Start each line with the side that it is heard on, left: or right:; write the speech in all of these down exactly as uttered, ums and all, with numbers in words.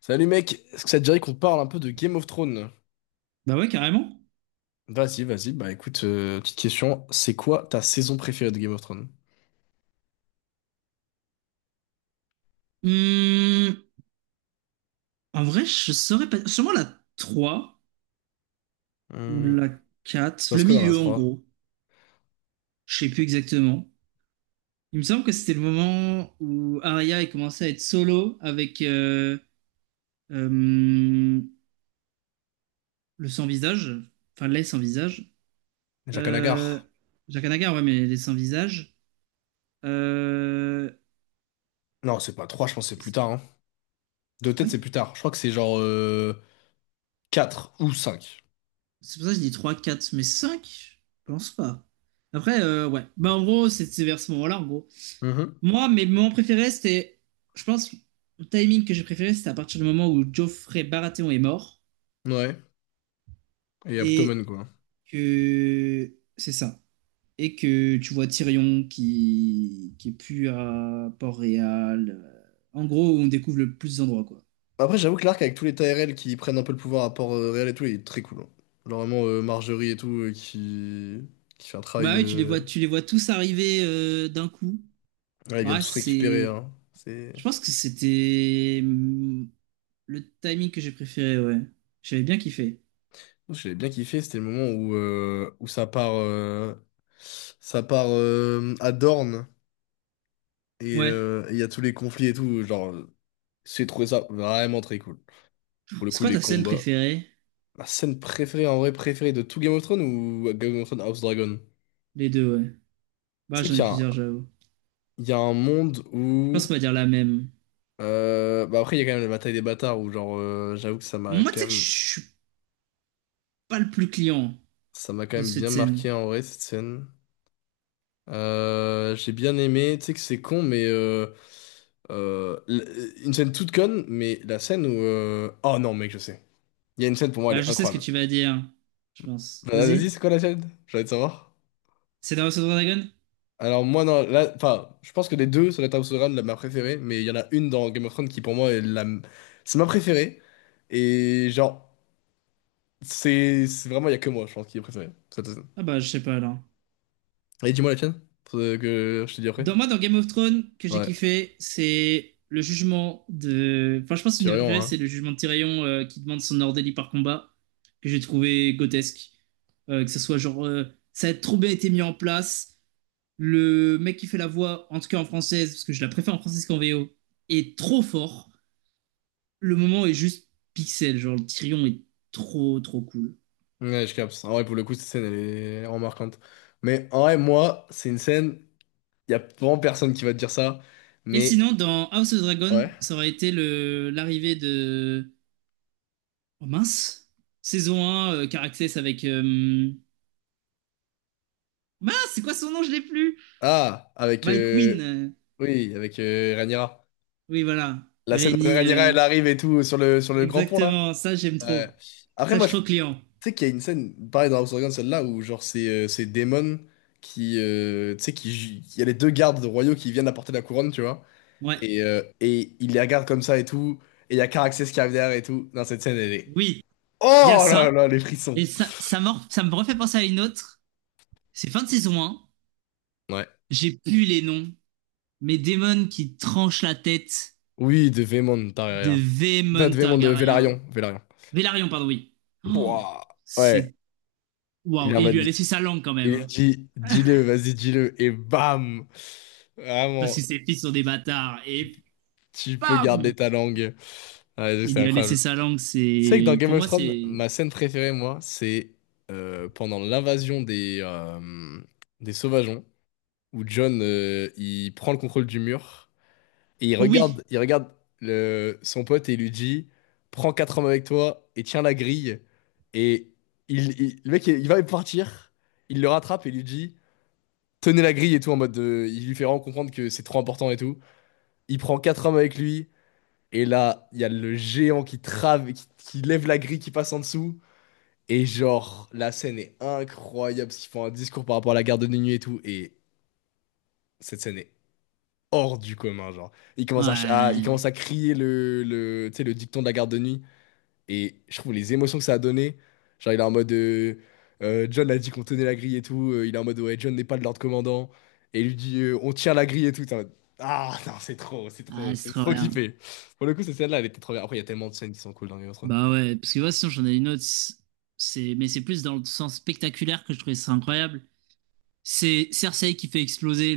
left: Salut mec, est-ce que ça te dirait qu'on parle un peu de Game of Thrones?
right: Bah ouais, carrément.
left: Vas-y, vas-y, bah écoute, euh, petite question, c'est quoi ta saison préférée de Game of Thrones?
right: Hum, En vrai, je saurais pas. Sûrement la trois ou
left: Hum,
right: la quatre.
left: parce
right: Le
left: que dans la
right: milieu, en
left: trois,
right: gros. Je sais plus exactement. Il me semble que c'était le moment où Arya est commencé à être solo avec euh, euh, le sans-visage. Enfin, les sans-visage.
left: Jaqen H'ghar.
right: Euh, Jaqen H'ghar, ouais, mais les sans-visage. Euh,
left: Non, c'est pas trois, je pense que c'est plus tard, hein. De
right: Ah
left: tête,
right: ouais?
left: c'est plus tard. Je crois que c'est genre euh, quatre, 4 ou cinq.
right: C'est pour ça que je dis trois quatre mais cinq. Je pense pas. Après, euh, ouais. Bah, en gros, c'est c'est vers ce moment-là, en gros.
left: Mhm.
right: Moi, mes moments préférés, c'était. Je pense, le timing que j'ai préféré, c'était à partir du moment où Geoffrey Baratheon est mort.
left: Ouais, et Abtomen
right: Et
left: quoi.
right: que. C'est ça. Et que tu vois Tyrion qui, qui est plus à Port-Réal. euh, En gros, on découvre le plus d'endroits, quoi.
left: Après, j'avoue que l'arc avec tous les Tyrell qui prennent un peu le pouvoir à Port-Réal et tout, il est très cool, hein. Genre vraiment euh, Marjorie et tout, euh, qui... qui fait un travail,
right: Bah oui, tu les
left: euh,
right: vois, tu les vois tous arriver euh, d'un coup.
left: ouais, ils viennent
right: Ouais,
left: tous récupérer,
right: c'est.
left: hein. C'est...
right: Je pense que c'était hum, le timing que j'ai préféré, ouais. J'avais bien kiffé.
left: J'ai bien kiffé, c'était le moment où, euh, où ça part, euh, ça part euh, à Dorne et
right: Ouais.
left: euh, il y a tous les conflits et tout. Genre, euh, j'ai trouvé ça vraiment très cool. Pour le
right: C'est
left: coup,
right: quoi
left: les
right: ta scène
left: combats.
right: préférée?
left: Ma scène préférée, en vrai, préférée de tout Game of Thrones ou Game of Thrones House Dragon?
right: Les deux, ouais.
left: Tu
right: Bah,
left: sais
right: j'en
left: qu'il
right: ai
left: y a un,
right: plusieurs, j'avoue.
left: il y a un monde
right: Je pense
left: où...
right: qu'on va dire la même.
left: euh, bah après, il y a quand même la bataille des bâtards où, genre, euh, j'avoue que ça m'a
right: Moi, tu
left: quand
right: sais que je
left: même,
right: suis pas le plus client
left: ça m'a quand
right: de
left: même
right: cette
left: bien
right: scène.
left: marqué en vrai cette scène. Euh, j'ai bien aimé, tu sais que c'est con, mais euh, euh, l- une scène toute conne, mais la scène où... euh, oh non, mec, je sais. Il y a une scène pour moi, elle
right: Bah,
left: est
right: je sais ce que
left: incroyable.
right: tu vas dire, je pense.
left: Bah, vas-y,
right: Vas-y.
left: c'est quoi la scène? J'ai envie de savoir.
right: C'est dans House of the Dragon?
left: Alors moi, non, là, enfin, je pense que les deux, ça doit être House of the la ma préférée, mais il y en a une dans Game of Thrones qui pour moi est la... C'est ma préférée, et genre, c'est c'est vraiment, il y a que moi, je pense, qui est préférée. Cette scène.
right: Ah bah, je sais pas, alors.
left: Et dis-moi la tienne, pour que je te dis après.
right: Dans, moi, dans Game of Thrones, que j'ai
left: Ouais,
right: kiffé, c'est le jugement de... Enfin, je pense que
left: tu
right: une des
left: rien,
right: préférées,
left: hein.
right: c'est le jugement de Tyrion euh, qui demande son ordélie par combat, que j'ai trouvé grotesque. Euh, que ce soit genre... euh, ça a trop bien été mis en place. Le mec qui fait la voix, en tout cas en française, parce que je la préfère en française qu'en V O, est trop fort. Le moment est juste pixel, genre le Tyrion est trop trop cool.
left: Ouais, je capte. En vrai, pour le coup, cette scène, elle est remarquante. Mais en vrai, moi, c'est une scène, il y a vraiment personne qui va te dire ça.
right: Et
left: Mais,
right: sinon, dans House of Dragon,
left: ouais.
right: ça aurait été le l'arrivée de. Oh mince! Saison un, euh, Caraxes avec. euh, Mince, c'est quoi son nom? Je l'ai plus!
left: Ah, avec...
right: Mike
left: euh,
right: Wynn. euh,
left: oui, avec euh, Rhaenyra.
right: Oui, voilà.
left: La scène où
right: Rennie.
left: Rhaenyra,
right: euh,
left: elle arrive et tout sur le, sur le grand pont, là.
right: Exactement, ça j'aime
left: Ouais.
right: trop.
left: Après,
right: Ça, je
left: moi,
right: suis
left: je tu
right: trop client.
left: sais qu'il y a une scène, pareil dans House of Dragons, celle-là, où, genre, c'est euh, c'est Daemon qui... euh, tu sais, qui... ju- il y a les deux gardes royaux qui viennent apporter la couronne, tu vois.
right: Ouais.
left: Et, euh, et il les regarde comme ça et tout. Et il y a Caraxès qui arrive derrière et tout. Non, cette scène, elle est...
right: Oui, il y a
left: Oh
right: ça.
left: là là, les frissons.
right: Et ça, ça, me ça me refait penser à une autre. C'est fin de saison un.
left: Ouais.
right: J'ai plus les noms. Mais Damon qui tranche la tête
left: Oui, de Vémon
right: de
left: Targaryen. Pas
right: Vémon
left: de Vémon, de Vélarion.
right: Targaryen.
left: Vélarion.
right: Velaryon, pardon, oui. Oh,
left: Pouah. Ouais,
right: c'est. Waouh.
left: il en
right: Et il
left: m'a
right: lui a
left: dit.
right: laissé sa langue quand même,
left: Il a
right: hein.
left: dit, dis-le, vas-y, dis-le. Et bam!
right: Parce que
left: Vraiment,
right: ses fils sont des bâtards.
left: tu,
right: Et
left: tu peux garder
right: bam!
left: ta langue. Ouais,
right: Il
left: c'est
right: lui a laissé
left: incroyable.
right: sa langue.
left: Tu sais que dans
right: C'est.
left: Game
right: Pour
left: of
right: moi,
left: Thrones,
right: c'est.
left: ma scène préférée, moi, c'est euh, pendant l'invasion des, euh, des Sauvageons, où Jon, euh, il prend le contrôle du mur. Et il
right: Oh oui!
left: regarde, il regarde le, son pote et il lui dit, prends quatre hommes avec toi et tiens la grille. Et il, il- le mec, il, il va partir, il le rattrape et lui dit, tenez la grille et tout, en mode, de- il lui fait vraiment comprendre que c'est trop important et tout. Il prend quatre hommes avec lui, et là, il y a le géant qui trave, qui, qui lève la grille, qui passe en dessous. Et genre, la scène est incroyable, parce qu'ils font un discours par rapport à la garde de nuit et tout, et cette scène est hors du commun, genre. Il commence à, ch- à- il commence
right: Ouais.
left: à crier le, le, tu sais, le dicton de la garde de nuit. Et je trouve les émotions que ça a donné. Genre, il est en mode... euh, euh, John a dit qu'on tenait la grille et tout. euh, il est en mode, ouais, John n'est pas le Lord Commandant. Et il lui dit, euh, on tient la grille et tout. T'es en mode, ah, non, c'est trop, c'est
right: Ah,
left: trop,
right: c'est
left: c'est
right: trop
left: trop
right: bien.
left: kiffé. Pour le coup, cette scène-là, elle était trop bien. Après, il y a tellement de scènes qui sont cool dans Game of Thrones.
right: Bah ouais. Parce que moi, sinon, j'en ai une autre. C'est. Mais c'est plus dans le sens spectaculaire que je trouvais ça incroyable. C'est Cersei qui fait exploser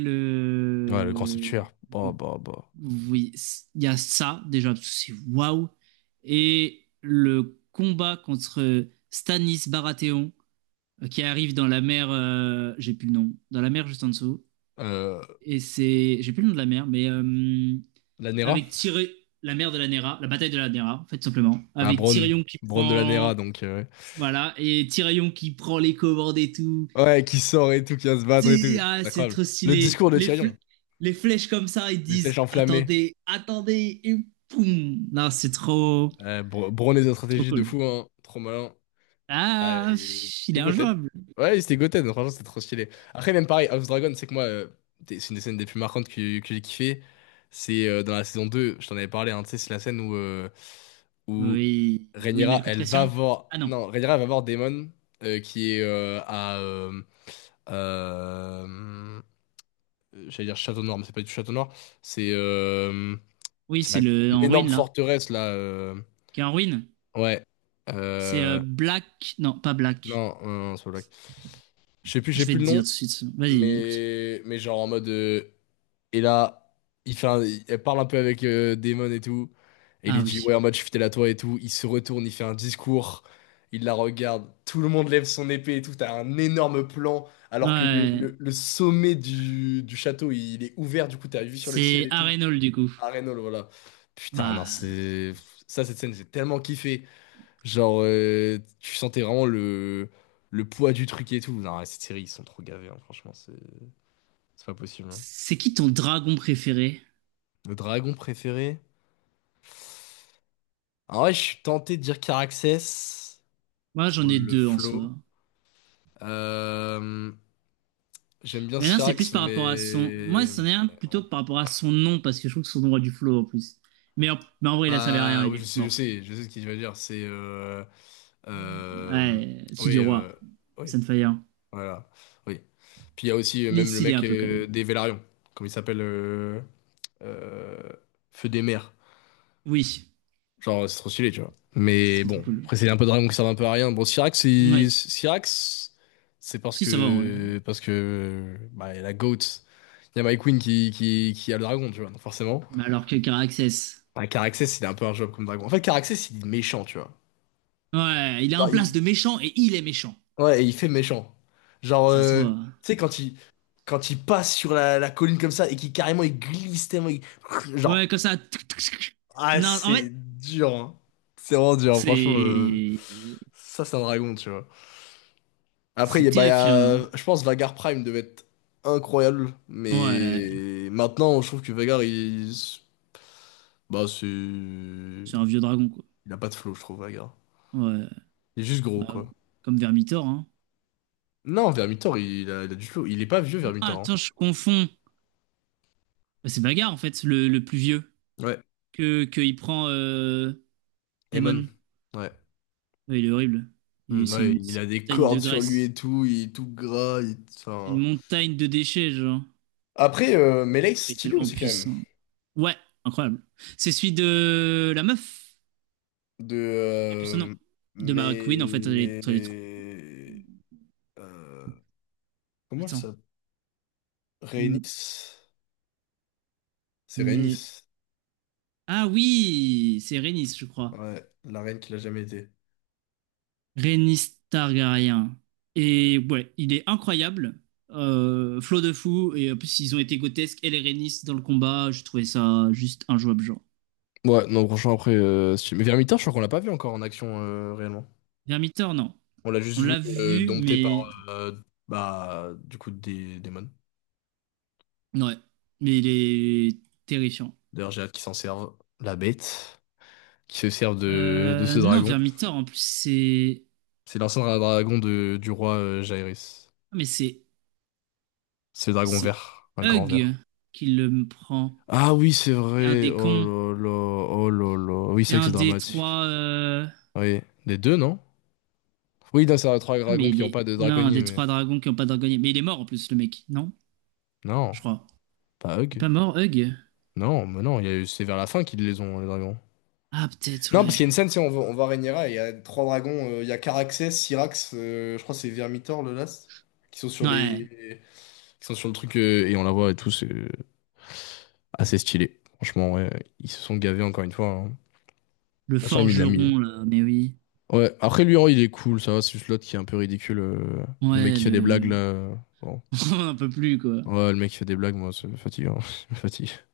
left: Ouais, le grand
right: le.
left: septuaire. Bah,
right: le
left: bah, bah.
right: Oui, c- il y a ça déjà, parce que c'est waouh. Et le combat contre Stanis Baratheon euh, qui arrive dans la mer, euh, j'ai plus le nom, dans la mer juste en dessous.
left: Euh,
right: Et c'est, j'ai plus le nom de la mer, mais euh,
left: la Nera?
right: avec Tyrion, la mer de la Nera, la bataille de la Nera, en fait, tout simplement.
left: Bah,
right: Avec
left: Bronn.
right: Tyrion qui
left: Bronn de la Nera,
right: prend,
left: donc... euh,
right: voilà, et Tyrion qui prend les commandes et tout.
left: ouais, ouais, qui sort et tout, qui va se battre et
right: C'est
left: tout.
right: ah,
left: C'est
right: c'est
left: incroyable.
right: trop
left: Le
right: stylé.
left: discours de
right: Les,
left: Tyrion.
right: fl- les flèches comme ça, ils
left: Des flèches
right: disent
left: enflammées.
right: attendez, attendez, et poum. Non, c'est trop,
left: Euh, Bro- Brown est une
right: c'est trop
left: stratégie de
right: cool.
left: fou, hein. Trop malin. Ouais,
right: Ah,
left: et...
right: pff, il est
left: C'était Goten.
right: injouable.
left: Ouais, c'était Goten. Franchement, c'était trop stylé. Après, même pareil, House Dragon, c'est que moi, euh, t'es- c'est une des scènes des plus marquantes que, que j'ai kiffé. C'est euh, dans la saison deux, je t'en avais parlé, hein, tu sais, c'est la scène où, euh, où
right: Oui, oui, mais
left: Rhaenyra,
right: le coup de
left: elle va
right: pression.
left: voir.
right: Ah non,
left: Non, Rhaenyra, elle va voir Daemon, euh, qui est euh, à... euh, euh, j'allais dire Château Noir, mais c'est pas du tout Château Noir. C'est euh,
right: oui,
left: c'est
right: c'est
left: la-
right: le en ruine
left: l'énorme
right: là.
left: forteresse, là. euh,
right: Qui est en ruine.
left: Ouais.
right: C'est euh,
left: Euh,
right: Black. Non, pas Black.
left: non, non, non, c'est pas Black. Je sais plus, j'ai
right: Je vais
left: plus
right: te
left: le
right: dire
left: nom,
right: tout de suite. Vas-y, écoute.
left: mais, mais genre en mode... euh, et là, il fait un- il- elle parle un peu avec euh, Damon et tout. Et il lui
right: Ah
left: dit, ouais,
right: oui.
left: en mode, je suis fidèle à toi et tout. Il se retourne, il fait un discours. Il la regarde. Tout le monde lève son épée et tout. T'as un énorme plan. Alors que le,
right: Ouais.
left: le, le sommet du, du château, il est ouvert. Du coup, t'as une vue sur le ciel
right: C'est
left: et tout.
right: Arenol du coup.
left: À Reynold, voilà. Putain, non,
right: Bah,
left: c'est... Ça, cette scène, j'ai tellement kiffé. Genre, euh, tu sentais vraiment le, le poids du truc et tout. Non, ouais, cette série, ils sont trop gavés, hein, franchement, c'est c'est pas possible, hein.
right: c'est qui ton dragon préféré?
left: Le dragon préféré? En vrai, je suis tenté de dire Caraxès
right: Moi,
left: pour
right: j'en ai
left: le
right: deux en
left: flow.
right: soi.
left: Euh, j'aime bien
right: Mais non, c'est plus
left: Syrax,
right: par rapport à son. Moi,
left: mais...
right: c'en est un plutôt par rapport à son nom, parce que je trouve que son nom a du flow en plus. Mais en, mais en vrai, il a servi à rien,
left: Bah,
right: il
left: oui,
right: est
left: je
right: vite
left: sais, je
right: mort.
left: sais, je sais ce qu'il va dire. C'est... euh, euh,
right: Ouais, c'est
left: oui,
right: du
left: euh,
right: roi.
left: oui,
right: Sunfire.
left: voilà, oui. Puis il y a aussi euh,
right: Il est
left: même le
right: stylé un
left: mec
right: peu quand même.
left: euh, des Vélarions, comme il s'appelle euh, euh, Feu des mers.
right: Oui,
left: Genre, c'est trop stylé, tu vois.
right: c'est
left: Mais
right: trop trop
left: bon,
right: cool.
left: après, c'est un peu de dragon qui servent un peu à rien. Bon, Syrax, c'est,
right: Oui.
left: Syrax, c'est parce
right: Si, ça va en vrai.
left: que, parce que, bah, il y a la GOAT, il y a My Queen qui, qui, qui a le dragon, tu vois, donc forcément.
right: Mais alors que Caraxes.
left: Bah, Caraxès, il est un peu un job comme dragon. En fait, Caraxès, il est méchant, tu vois.
right: Ouais, il a un
left: Genre,
right: place
left: il-
right: de méchant et il est méchant.
left: Ouais, et il fait méchant. Genre,
right: Ça se
left: euh,
right: voit,
left: tu
right: hein.
left: sais, quand il, quand il passe sur la, la colline comme ça et qu'il carrément, il glisse tellement, il- genre,
right: Ouais, comme ça. Tuc, tuc, tuc.
left: ah,
right: Non, en fait,
left: c'est dur, hein. C'est vraiment dur, hein, franchement. euh,
right: c'est.
left: Ça, c'est un dragon, tu vois. Après, il y
right: C'est
left: a, bah, il y
right: terrifiant, là.
left: a- je pense Vagar Prime devait être incroyable,
right: Ouais.
left: mais maintenant, je trouve que Vagar, il... Bah, c'est...
right: C'est un
left: Il
right: vieux dragon, quoi.
left: a pas de flow, je trouve, Vagar.
right: Ouais.
left: Il est juste gros,
right: Bah,
left: quoi.
right: comme Vermitor, hein.
left: Non, Vermithor, il a, il a du flow. Il est pas vieux,
right: Ah,
left: Vermithor, hein.
right: attends, je confonds. Bah, c'est Bagarre, en fait, le, le plus vieux.
left: Ouais,
right: Que, que il prend euh,
left: Emon.
right: Emon.
left: Ouais.
right: Ouais, il est horrible. Il-
left: Hmm,
right: C'est
left: ouais,
right: une,
left: il
right: c'est
left: a
right: une
left: des
right: montagne de
left: cordes sur lui
right: graisse.
left: et tout, il est tout gras. Il-
right: C'est une
left: enfin...
right: montagne de déchets, genre.
left: Après, euh, Melee, c'est
right: Il est
left: stylé
right: tellement
left: aussi, quand même.
right: puissant. Ouais, incroyable. C'est celui de la meuf.
left: De...
right: J'ai plus son nom.
left: euh,
right: De Mara Queen, en fait, elle est, elle est trop.
left: mais... euh, comment
right: Attends.
left: ça s'appelle?
right: M-
left: Rhaenys? C'est
right: Mais.
left: Rhaenys.
right: Ah oui! C'est Rhaenys, je crois.
left: Ouais, la reine qu'il a jamais été.
right: Rhaenys Targaryen. Et ouais, il est incroyable. Euh, flot de fou. Et en plus, ils ont été grotesques. Elle et Rhaenys dans le combat, je trouvais ça juste injouable, genre.
left: Ouais, non, franchement, après, euh, si- mais Vermintide, je crois qu'on l'a pas vu encore en action euh, réellement.
right: Vermithor, non.
left: On l'a juste
right: On
left: vu
right: l'a
left: euh,
right: vu,
left: dompté par,
right: mais...
left: euh, bah, du coup, des démons.
right: Ouais. Mais il est terrifiant.
left: D'ailleurs, j'ai hâte qu'ils s'en servent. La bête, qui se sert de, de ce
right: Euh, non,
left: dragon.
right: Vermithor, en plus, c'est.
left: C'est l'ancien dra- dragon de, du roi euh, Jaerys.
right: Ah, mais c'est.
left: C'est le dragon
right: C'est
left: vert, un grand vert.
right: Hug qui le prend.
left: Ah oui, c'est
right: C'est un
left: vrai.
right: des cons.
left: Oh là là, oh là là. Oui, c'est
right: C'est
left: vrai que c'est
right: un des
left: dramatique.
right: trois. euh,
left: Oui, les deux, non? Oui, non, c'est trois
right: Ah, mais
left: dragons qui
right: il
left: n'ont
right: est.
left: pas de
right: Non, un
left: draconnier,
right: des
left: mais...
right: trois dragons qui n'ont pas dragonnier. Mais il est mort, en plus, le mec, non?
left: Non.
right: Je crois.
left: Pas
right: Il est
left: Hug?
right: pas mort, Hug.
left: Non, mais non, il y a eu- c'est vers la fin qu'ils les ont, les dragons.
right: Ah, peut-être,
left: Non, parce
right: ouais.
left: qu'il y a une scène, c'est on va, on va Rhaenyra, et il y a trois dragons, euh, il y a Caraxès, Syrax, euh, je crois que c'est Vermithor le last, qui sont sur
right: Ouais,
left: les, qui sont sur le truc, euh, et on la voit et tout, c'est euh, assez stylé. Franchement, ouais, ils se sont gavés encore une fois, hein. De toute
right: le
left: façon, il l'a mis.
right: forgeron, là, mais oui.
left: Ouais, après lui, oh, il est cool, ça va, c'est juste l'autre qui est un peu ridicule. euh, Le mec
right: Ouais,
left: qui fait des blagues
right: le.
left: là. euh, Bon.
right: On n'en peut plus, quoi.
left: Ouais, le mec qui fait des blagues, moi, ça me fatigue, hein. Ça me fatigue.